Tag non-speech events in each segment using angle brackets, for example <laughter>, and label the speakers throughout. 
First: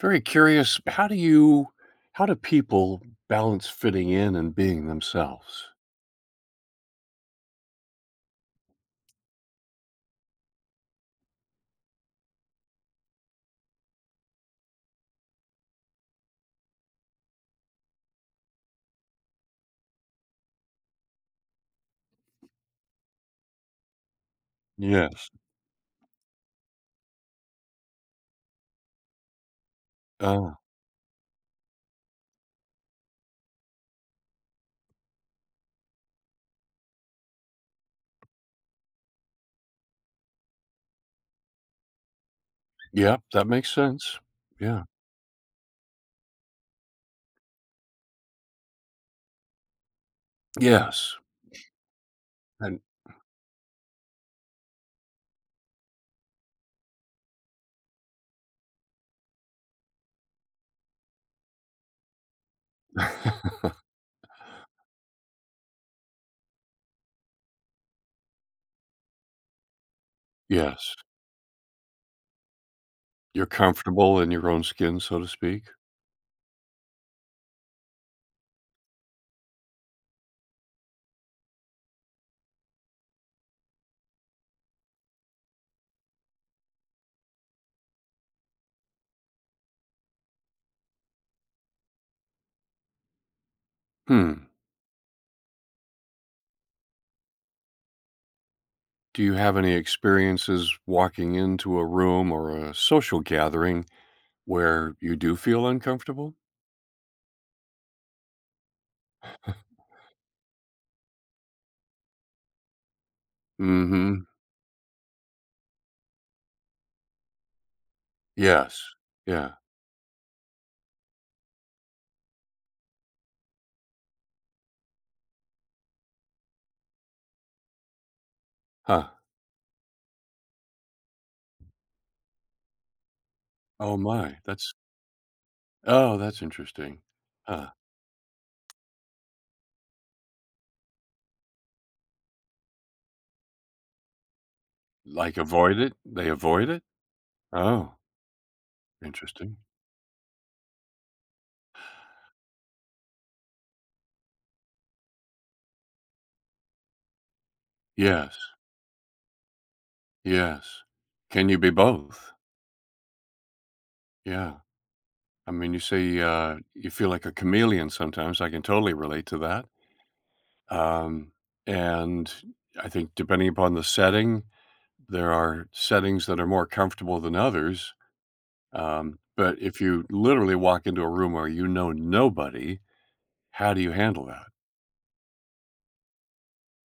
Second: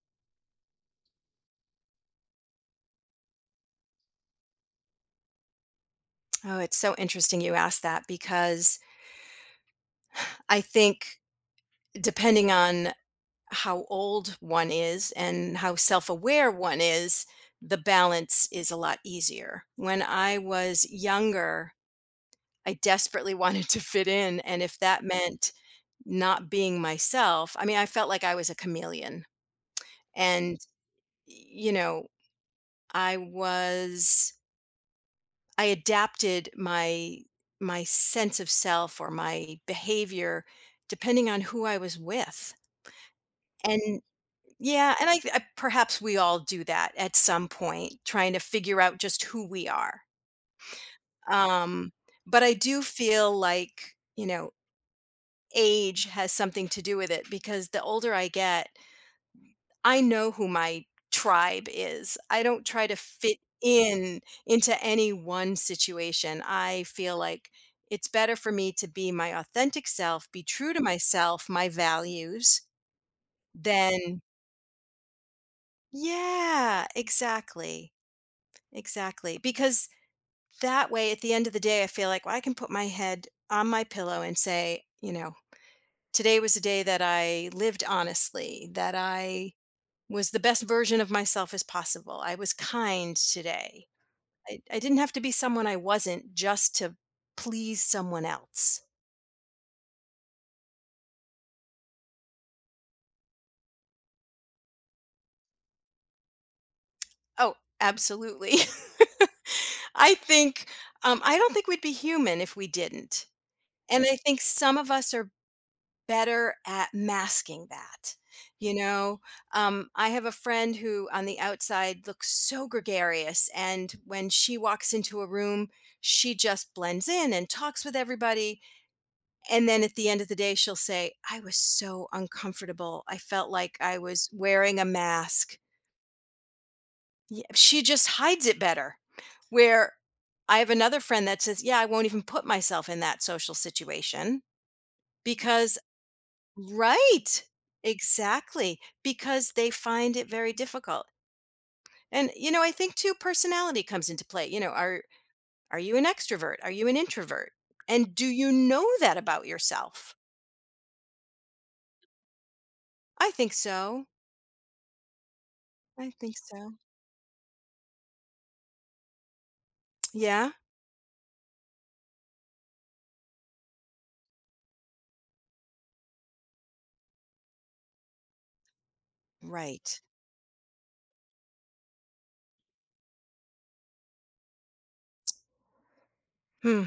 Speaker 1: Very curious, how do people balance fitting in and being themselves?
Speaker 2: Oh, it's so interesting you asked that because I think depending on how old one is and how self aware one is, the balance is a lot easier. When I was younger, I desperately <laughs> wanted to fit in. And if that
Speaker 1: Yes.
Speaker 2: meant not being myself, I mean, I felt like I was a chameleon. And,
Speaker 1: Oh,
Speaker 2: you know, I was. I adapted my sense of self or my behavior depending on who I was with.
Speaker 1: yep, that makes
Speaker 2: And
Speaker 1: sense. Yeah.
Speaker 2: yeah, and I perhaps we all do that at some point, trying to figure out just who we are.
Speaker 1: Yes,
Speaker 2: Um, but I
Speaker 1: and
Speaker 2: do feel like age has something to do with it because the older I get, I know who my tribe is. I don't try to fit
Speaker 1: <laughs>
Speaker 2: in into any one situation. I feel like it's better for me to be my authentic self, be true to
Speaker 1: yes,
Speaker 2: myself, my values,
Speaker 1: you're comfortable
Speaker 2: than,
Speaker 1: in your own skin, so to speak.
Speaker 2: yeah, exactly. Exactly. Because that way at the end of the day I feel like, well, I can put my head on my pillow and say, today was a day that I lived honestly, that I was the best version of myself as possible. I was kind today.
Speaker 1: Hmm,
Speaker 2: I didn't have to be someone I wasn't just to please someone else.
Speaker 1: do you have any experiences walking into a room or a social gathering where you do feel uncomfortable?
Speaker 2: Oh, absolutely. <laughs> I think, I don't think we'd be human if we didn't. And I
Speaker 1: Mhm.
Speaker 2: think some of us are better at masking that. You
Speaker 1: Yes.
Speaker 2: know,
Speaker 1: Yeah.
Speaker 2: I have a friend who on the outside looks so gregarious. And when she walks into a room, she just blends in and talks with everybody.
Speaker 1: Huh.
Speaker 2: And then at the end of the day, she'll say, "I was so uncomfortable. I felt like
Speaker 1: Oh
Speaker 2: I was
Speaker 1: my, that's
Speaker 2: wearing a mask."
Speaker 1: oh, that's interesting.
Speaker 2: Yeah,
Speaker 1: Huh.
Speaker 2: she just hides it better. Where I have another friend that says, "Yeah, I won't even put myself in that social situation
Speaker 1: Like,
Speaker 2: because,"
Speaker 1: avoid it? They avoid it?
Speaker 2: right,
Speaker 1: Oh,
Speaker 2: exactly, because
Speaker 1: interesting.
Speaker 2: they find it very difficult. And, I think too, personality comes into play. Are you an extrovert? Are you an introvert? And do
Speaker 1: Yes,
Speaker 2: you know that about yourself?
Speaker 1: yes. Can you be both?
Speaker 2: I think so.
Speaker 1: Yeah. I mean, you
Speaker 2: I
Speaker 1: say,
Speaker 2: think so.
Speaker 1: you feel like a chameleon sometimes, I can totally relate to that,
Speaker 2: Yeah.
Speaker 1: um, and I think depending upon the setting, there are settings that are more comfortable than others, but if
Speaker 2: Right.
Speaker 1: you literally walk into a room where you know nobody, how do you handle that?
Speaker 2: Hmm.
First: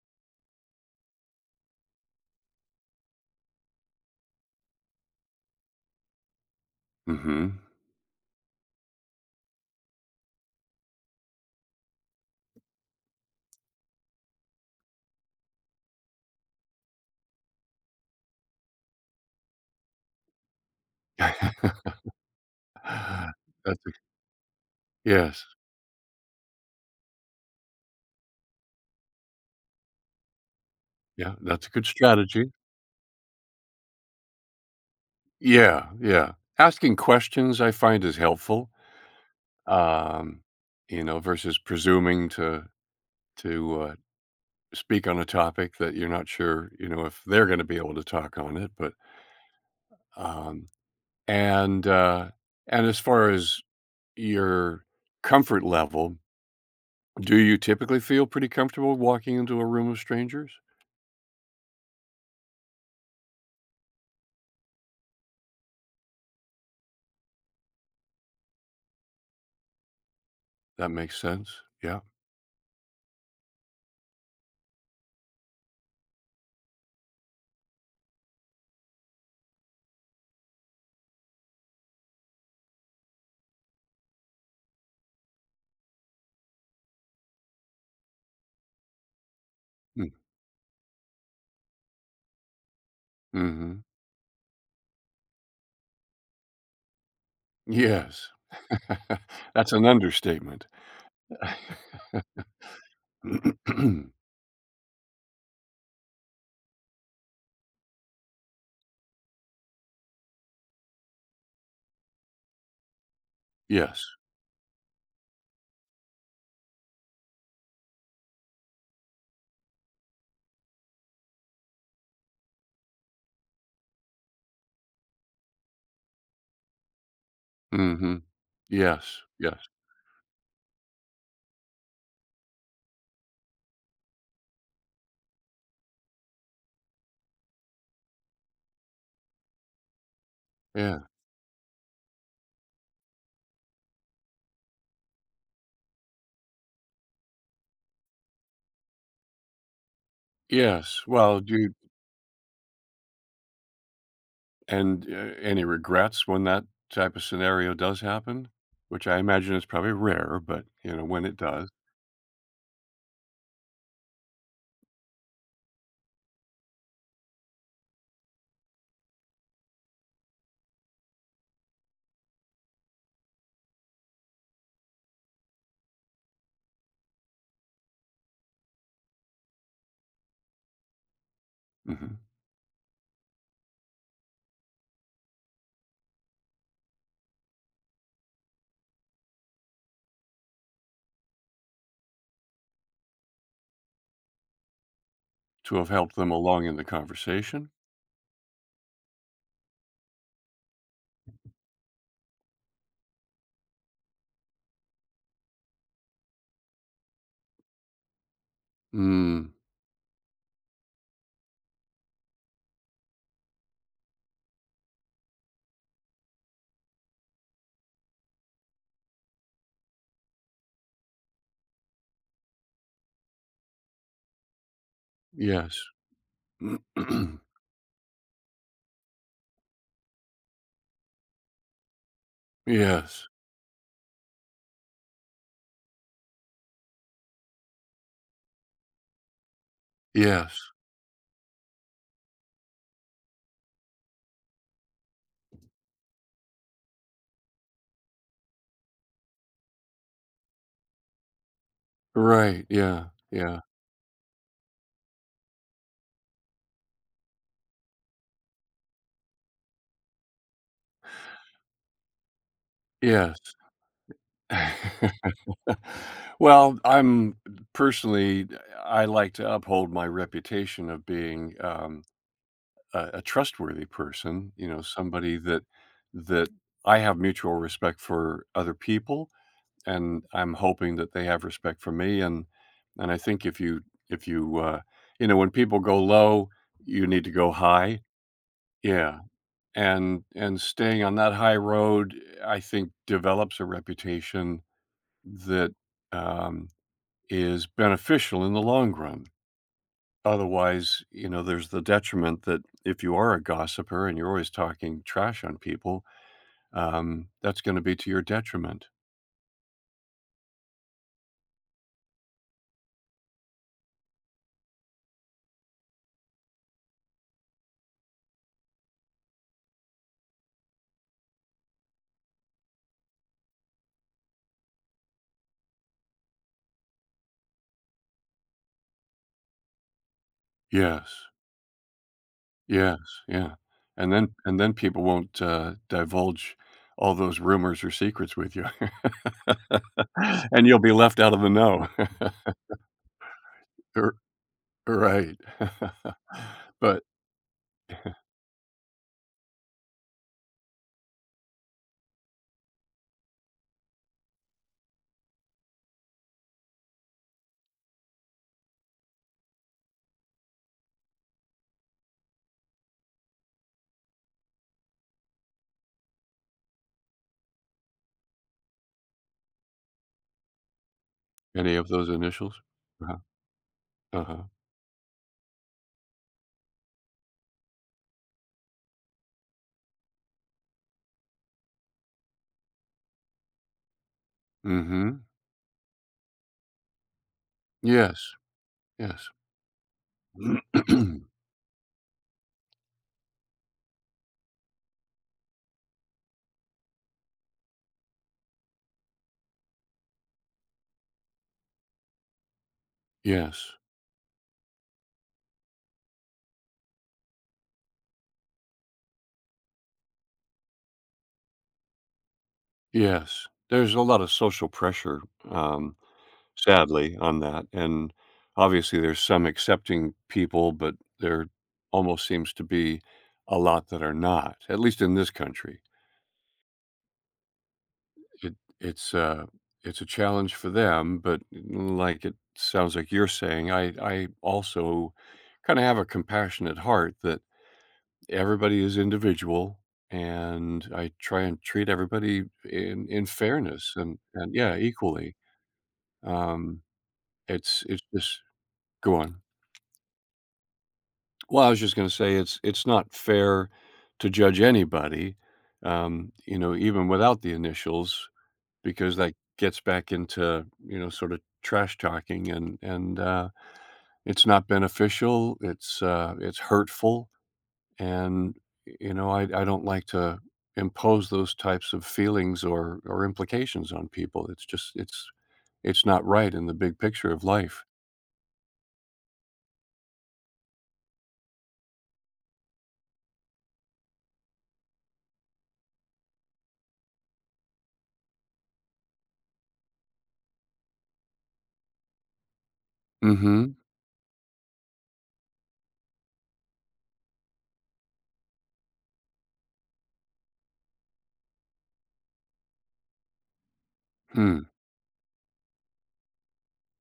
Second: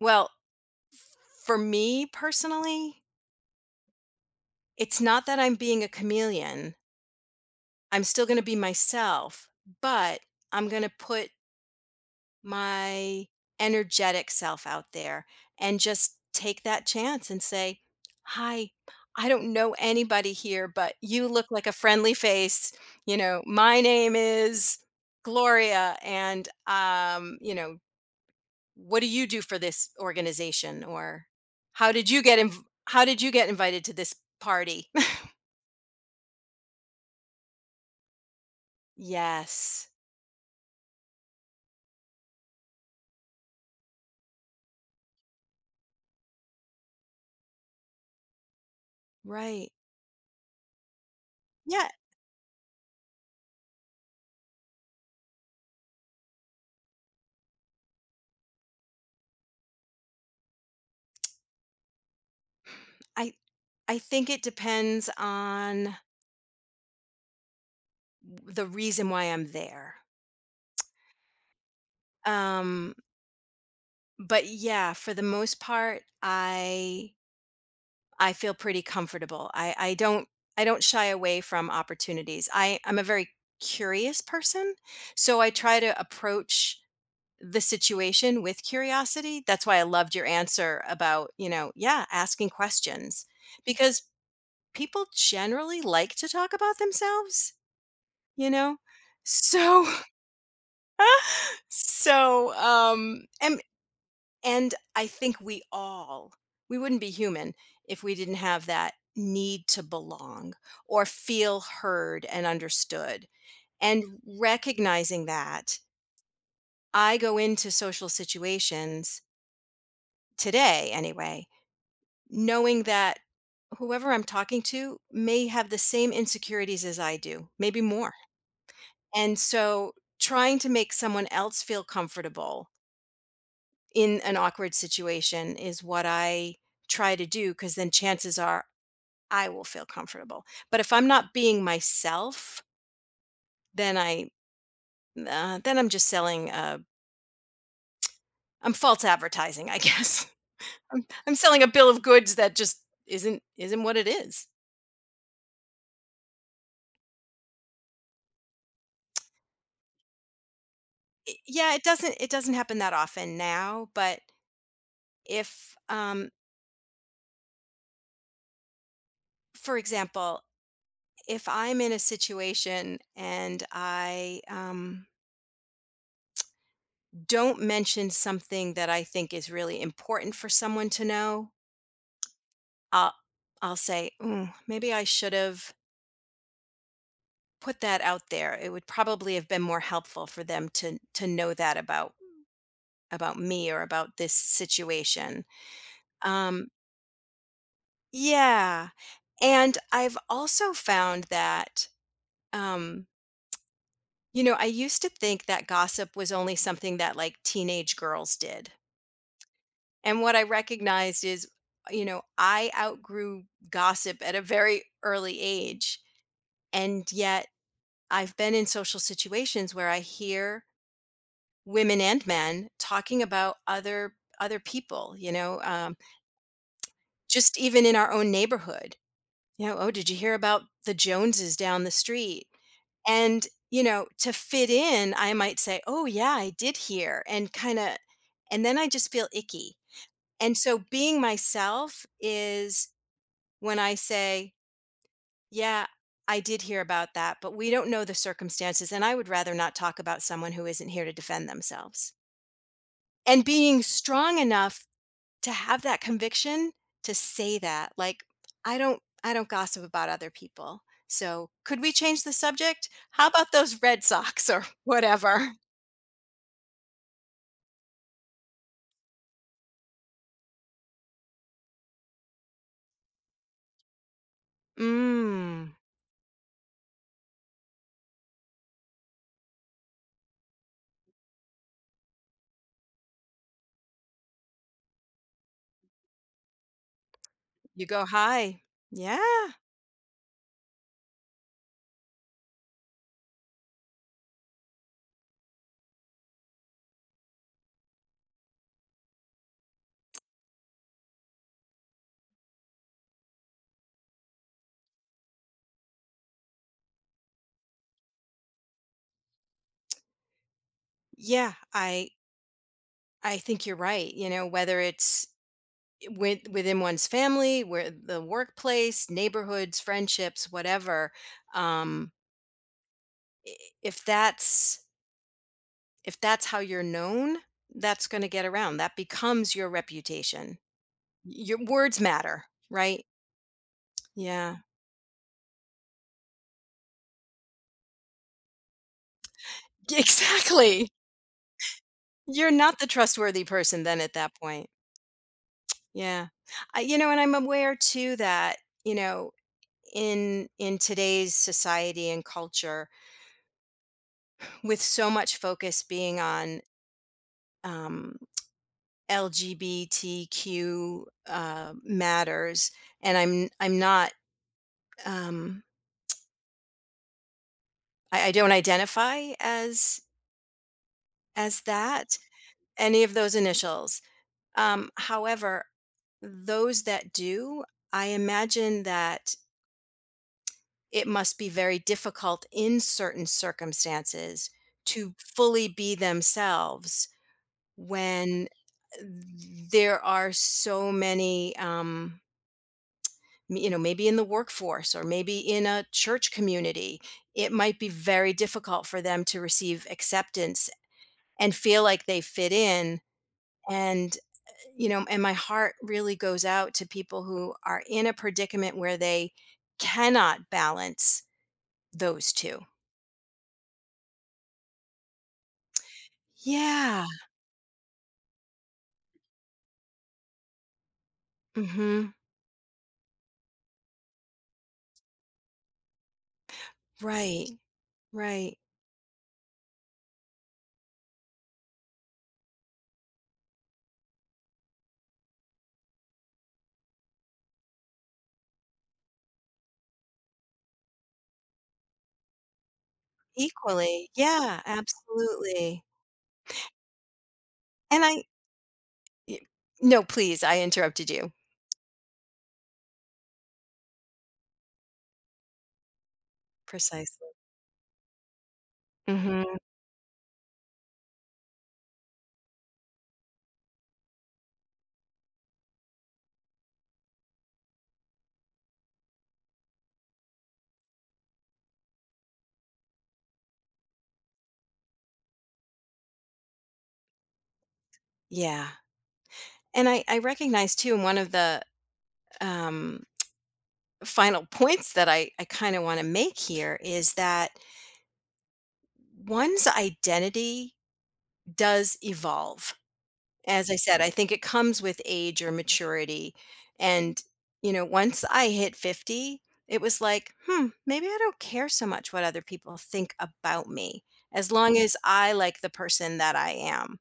Speaker 2: Well, f- for me personally, it's not that I'm being a chameleon.
Speaker 1: Mhm.
Speaker 2: I'm still going to be myself, but I'm going to put my energetic self out there and just take that chance and say, "Hi, I don't know anybody here, but you look like a
Speaker 1: <laughs>
Speaker 2: friendly face.
Speaker 1: That's
Speaker 2: My
Speaker 1: a
Speaker 2: name is
Speaker 1: yes.
Speaker 2: Gloria, and, what do you do for this organization or
Speaker 1: Yeah, that's a good strategy.
Speaker 2: how did you get invited to this party?"
Speaker 1: Yeah, yeah. Asking questions I find is helpful,
Speaker 2: <laughs> Yes,
Speaker 1: um, you know, versus presuming to speak on a topic that you're not sure, you know, if they're gonna be able to talk on it, but,
Speaker 2: right,
Speaker 1: um and,
Speaker 2: yeah,
Speaker 1: uh and as far as your comfort level, do you typically feel pretty comfortable walking into a room of strangers?
Speaker 2: i I think it depends on the reason why I'm there.
Speaker 1: That makes sense. Yeah.
Speaker 2: um but yeah, for the most part, I feel pretty comfortable. I don't shy away from opportunities. I'm a very curious person, so I try to approach the situation with curiosity. That's why I
Speaker 1: Mm.
Speaker 2: loved your answer about, yeah, asking questions
Speaker 1: Mhm.
Speaker 2: because people generally like to talk about themselves,
Speaker 1: Yes.
Speaker 2: you know?
Speaker 1: <laughs> That's an
Speaker 2: So,
Speaker 1: understatement. <laughs>
Speaker 2: <laughs> so, um, and,
Speaker 1: <clears throat>
Speaker 2: and I think we wouldn't be human if we didn't have that need to belong or feel heard and understood. And
Speaker 1: Yes.
Speaker 2: recognizing that, I go into social situations today anyway knowing that whoever I'm talking to may have the same insecurities as I do, maybe more.
Speaker 1: Mhm. Yes,
Speaker 2: And
Speaker 1: yes,
Speaker 2: so trying to make someone else feel comfortable in an awkward situation is what I try to do because then chances are I will feel comfortable. But if
Speaker 1: yeah,
Speaker 2: I'm not being myself, then I'm just selling I'm false advertising, I guess. <laughs>
Speaker 1: yes.
Speaker 2: I'm
Speaker 1: Well, do
Speaker 2: selling a
Speaker 1: you
Speaker 2: bill of goods that just isn't what it is.
Speaker 1: and, any regrets when that type of scenario does happen? Which I imagine is probably rare, but, you know, when it does
Speaker 2: Yeah, it doesn't happen that often now, but if for example, if I'm in a situation and I don't mention something that I think is really important for someone to know,
Speaker 1: Mhm.
Speaker 2: i'll I'll say, "Mm, maybe I should have put that out there. It would probably have been more helpful for them to know that about me or about this situation."
Speaker 1: To have helped them along
Speaker 2: um
Speaker 1: in the conversation?
Speaker 2: yeah. And I've also found that, um I used to think that gossip was only something that like teenage girls did.
Speaker 1: Mm,
Speaker 2: And what I recognized is, I outgrew gossip at a very early age. And yet I've been in social situations where I hear women and men talking about other people,
Speaker 1: yes. <clears throat>
Speaker 2: just even in our own neighborhood. Oh, did you hear about the Joneses down the street?
Speaker 1: Yes,
Speaker 2: And, to fit in, I might say, "Oh, yeah, I did hear," and kinda and then I just feel icky. And
Speaker 1: yes.
Speaker 2: so being myself is when I say, "Yeah, I did hear about that, but we don't know the circumstances, and I would rather not talk about someone who isn't here to defend themselves."
Speaker 1: Right, yeah,
Speaker 2: And
Speaker 1: yeah,
Speaker 2: being strong enough to have that conviction to say that, like, "I don't gossip about other people. So, could we change the subject? How about
Speaker 1: yes.
Speaker 2: those Red Sox or <laughs>
Speaker 1: <laughs>
Speaker 2: whatever?"
Speaker 1: Well, I'm personally, I like to uphold my reputation of being, a trustworthy person, you know, somebody that
Speaker 2: Mm,
Speaker 1: that I have mutual respect for other people, and I'm hoping that they have respect for me. And I think if you you know when people go low, you need to go
Speaker 2: you
Speaker 1: high.
Speaker 2: go high. Yeah.
Speaker 1: Yeah, and staying on that high road, I think develops a reputation that um, is beneficial in the long run. Otherwise, you know, there's the detriment that if you are a gossiper and you're always talking trash on people, that's gonna be to your detriment.
Speaker 2: Yeah, I think you're right, whether it's within one's family, where the workplace, neighborhoods, friendships, whatever. Um i- if that's if that's how you're known, that's going to get around. That becomes your reputation.
Speaker 1: Yes.
Speaker 2: Your words matter,
Speaker 1: Yes,
Speaker 2: right?
Speaker 1: yeah.
Speaker 2: Yeah.
Speaker 1: And
Speaker 2: <laughs>
Speaker 1: then people won't, divulge all those rumors or secrets with you. <laughs> And you'll
Speaker 2: Exactly.
Speaker 1: be left out of the know.
Speaker 2: You're not the trustworthy person
Speaker 1: <laughs>
Speaker 2: then at
Speaker 1: R
Speaker 2: that point.
Speaker 1: right.
Speaker 2: Yeah.
Speaker 1: <laughs> But
Speaker 2: And I'm aware too that, you know, in today's society and culture with so much focus being on, um, LGBTQ, matters, and I'm not, um, I don't identify as
Speaker 1: any of those
Speaker 2: that,
Speaker 1: initials?
Speaker 2: any of
Speaker 1: Uh-huh,
Speaker 2: those initials.
Speaker 1: uh-huh.
Speaker 2: However, those that do, I imagine that it must be very difficult in certain circumstances to
Speaker 1: Mhm.
Speaker 2: fully be themselves
Speaker 1: Yes,
Speaker 2: when
Speaker 1: yes.
Speaker 2: there are so
Speaker 1: <clears throat>
Speaker 2: many, maybe in the workforce or maybe in a church community, it might be very difficult for them to receive acceptance and feel like they fit in.
Speaker 1: Yes.
Speaker 2: And my heart really goes out to people who are in a predicament where they cannot balance those two.
Speaker 1: Yes, there's a lot of social pressure, um,
Speaker 2: Yeah.
Speaker 1: sadly, on that, and obviously there's some accepting people, but there
Speaker 2: Mhm.
Speaker 1: almost seems to be a lot that are not, at least in this country.
Speaker 2: Right,
Speaker 1: It
Speaker 2: right.
Speaker 1: it's a it's a challenge for them, but mm, like it sounds like you're saying, I also kinda have a compassionate heart that everybody is individual, and I try and treat everybody in fairness
Speaker 2: Equally,
Speaker 1: and
Speaker 2: yeah,
Speaker 1: yeah, equally.
Speaker 2: absolutely.
Speaker 1: Um, it's
Speaker 2: And I
Speaker 1: just go
Speaker 2: Y
Speaker 1: on.
Speaker 2: No, please, I interrupted you.
Speaker 1: Well, I was just gonna say it's not fair to judge anybody, you know, even
Speaker 2: Precisely.
Speaker 1: without the initials, because that
Speaker 2: Mhm.
Speaker 1: gets back into, you know, sort of trash talking and it's not beneficial, it's hurtful, and, you know, I don't like to impose those types of feelings or implications on people. It's just it's not right in the big picture of life.
Speaker 2: Yeah, and I recognize too, and one of the, um, final <laughs> points that I kinda wanna make here is that one's identity does evolve. As
Speaker 1: Mhm.
Speaker 2: I said, I think it comes with age or maturity, and, once I hit 50, it was like, "Hmm, maybe I don't care so much what other people think about me, as
Speaker 1: Hmm.
Speaker 2: long as I like the person that I am."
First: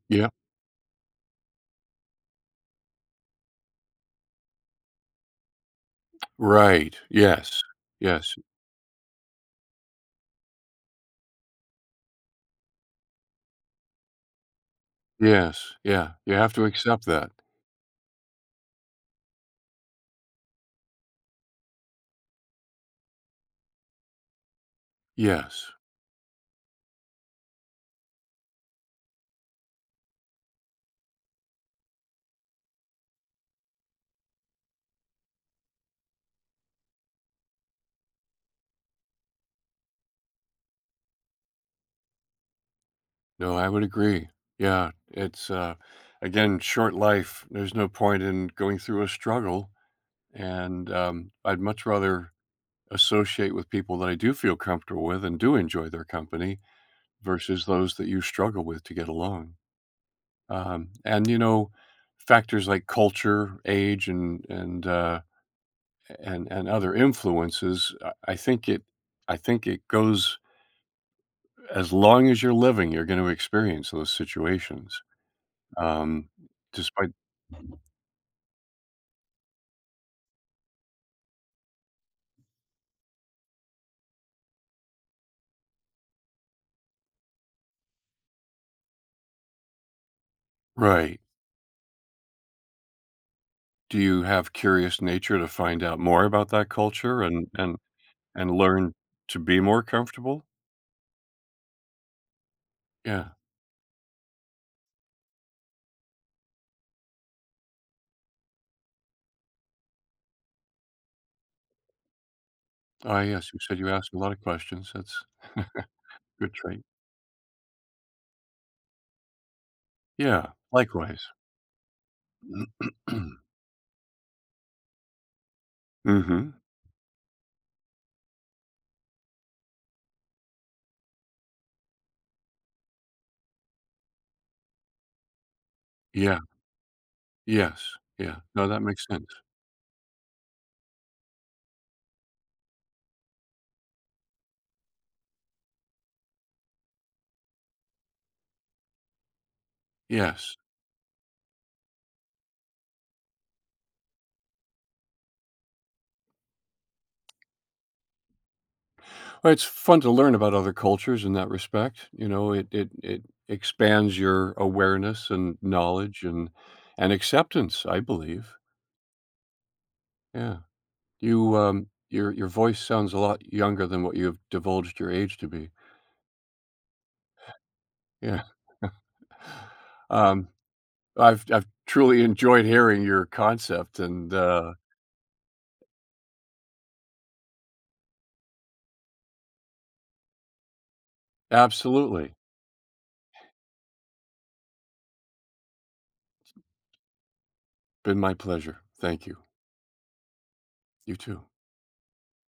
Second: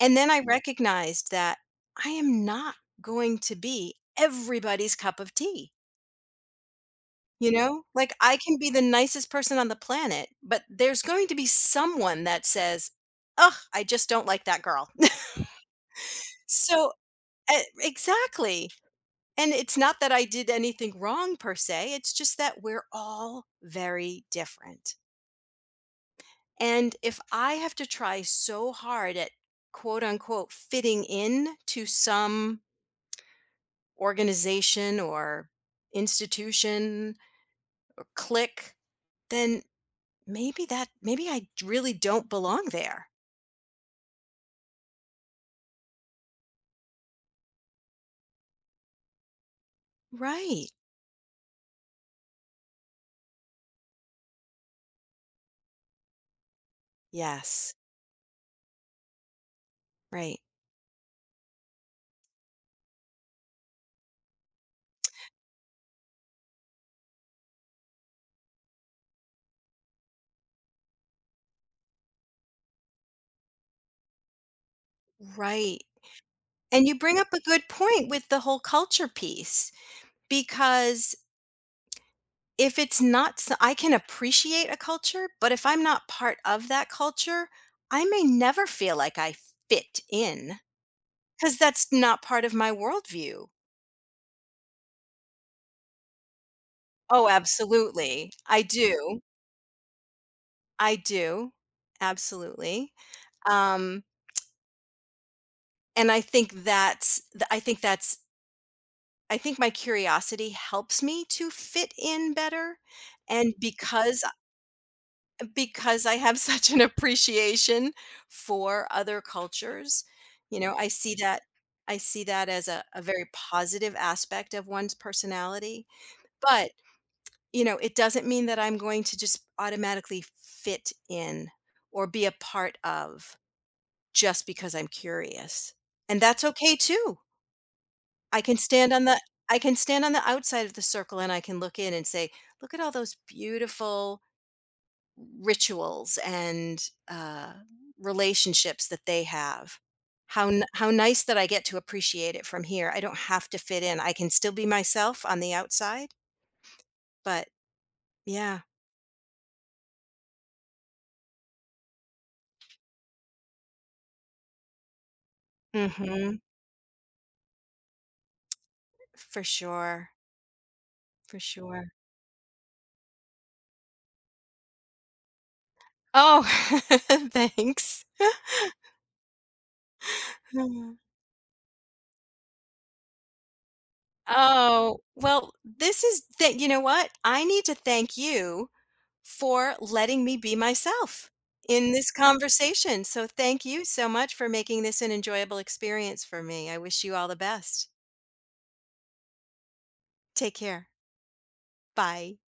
Speaker 2: And then
Speaker 1: Yep.
Speaker 2: I recognized that I am not going to be everybody's cup of tea.
Speaker 1: Right. Yes.
Speaker 2: Like,
Speaker 1: Yes.
Speaker 2: I can be the nicest person on the planet, but there's going to be someone that says, "Ugh, I just don't like that girl."
Speaker 1: Yes. Yeah. You
Speaker 2: <laughs>
Speaker 1: have to
Speaker 2: So,
Speaker 1: accept that.
Speaker 2: exactly. And it's not that I did anything wrong per se, it's just that we're all very different.
Speaker 1: Yes.
Speaker 2: And if I have to try so hard at quote unquote fitting in to some organization or institution or clique, then maybe I really don't belong there.
Speaker 1: No, I would agree. Yeah. It's, again, short life. There's no point in going through a struggle.
Speaker 2: Right.
Speaker 1: And I'd much rather associate with people that I do feel comfortable with and do enjoy their company versus
Speaker 2: Yes.
Speaker 1: those that you struggle with to get along.
Speaker 2: Right.
Speaker 1: And, you know, factors like culture, age, and, and other influences, I think it goes as long as you're living, you're going to experience those situations.
Speaker 2: Right.
Speaker 1: Um,
Speaker 2: And you
Speaker 1: despite
Speaker 2: bring up a good point with the whole culture piece because if it's not, I can appreciate a culture, but if I'm not part of that culture, I may never feel like I fit in
Speaker 1: right.
Speaker 2: because that's not part of my worldview.
Speaker 1: Do you have curious nature to find out more about that culture
Speaker 2: Oh, absolutely.
Speaker 1: and
Speaker 2: I
Speaker 1: learn
Speaker 2: do.
Speaker 1: to be more comfortable?
Speaker 2: I do, absolutely,
Speaker 1: Yeah.
Speaker 2: um, and I think that's th I think that's I think my curiosity helps me to fit in better,
Speaker 1: Ah, yes.
Speaker 2: and
Speaker 1: You said you asked a
Speaker 2: because
Speaker 1: lot of questions. That's <laughs>
Speaker 2: because I have <laughs>
Speaker 1: good
Speaker 2: such an
Speaker 1: trait.
Speaker 2: appreciation for other cultures,
Speaker 1: Yeah.
Speaker 2: I see
Speaker 1: Likewise.
Speaker 2: that
Speaker 1: <clears throat>
Speaker 2: as a very positive aspect of one's personality,
Speaker 1: hmm.
Speaker 2: but, it doesn't mean that I'm going to just automatically fit in or be a part of, just because I'm curious, and
Speaker 1: Yeah.
Speaker 2: that's okay too.
Speaker 1: Yes. Yeah.
Speaker 2: I can
Speaker 1: No, that
Speaker 2: stand on
Speaker 1: makes
Speaker 2: the
Speaker 1: sense.
Speaker 2: I can stand on the outside of the circle, and I can look in and say, "Look at all those beautiful rituals and, uh, relationships that they have. How
Speaker 1: Yes.
Speaker 2: n- how nice that I get to appreciate it from here. I don't have to fit in. I can still be myself on the outside," but yeah,
Speaker 1: Well, it's fun to learn about other cultures in that respect. You know, it expands your awareness and knowledge
Speaker 2: hmm
Speaker 1: and acceptance, I believe.
Speaker 2: for sure,
Speaker 1: Yeah.
Speaker 2: for
Speaker 1: You
Speaker 2: sure.
Speaker 1: your voice sounds a lot younger than what you've divulged your age to be.
Speaker 2: Oh, <laughs> thanks.
Speaker 1: Yeah. <laughs> um
Speaker 2: <sighs>
Speaker 1: I've truly enjoyed hearing your concept and
Speaker 2: Oh, well, this is that you know what? I need to thank you for letting me be myself in this
Speaker 1: absolutely
Speaker 2: conversation. So thank you so much for making this an enjoyable experience for me. I wish you all the best.
Speaker 1: been my pleasure. Thank you.
Speaker 2: Take care.
Speaker 1: You too.
Speaker 2: Bye.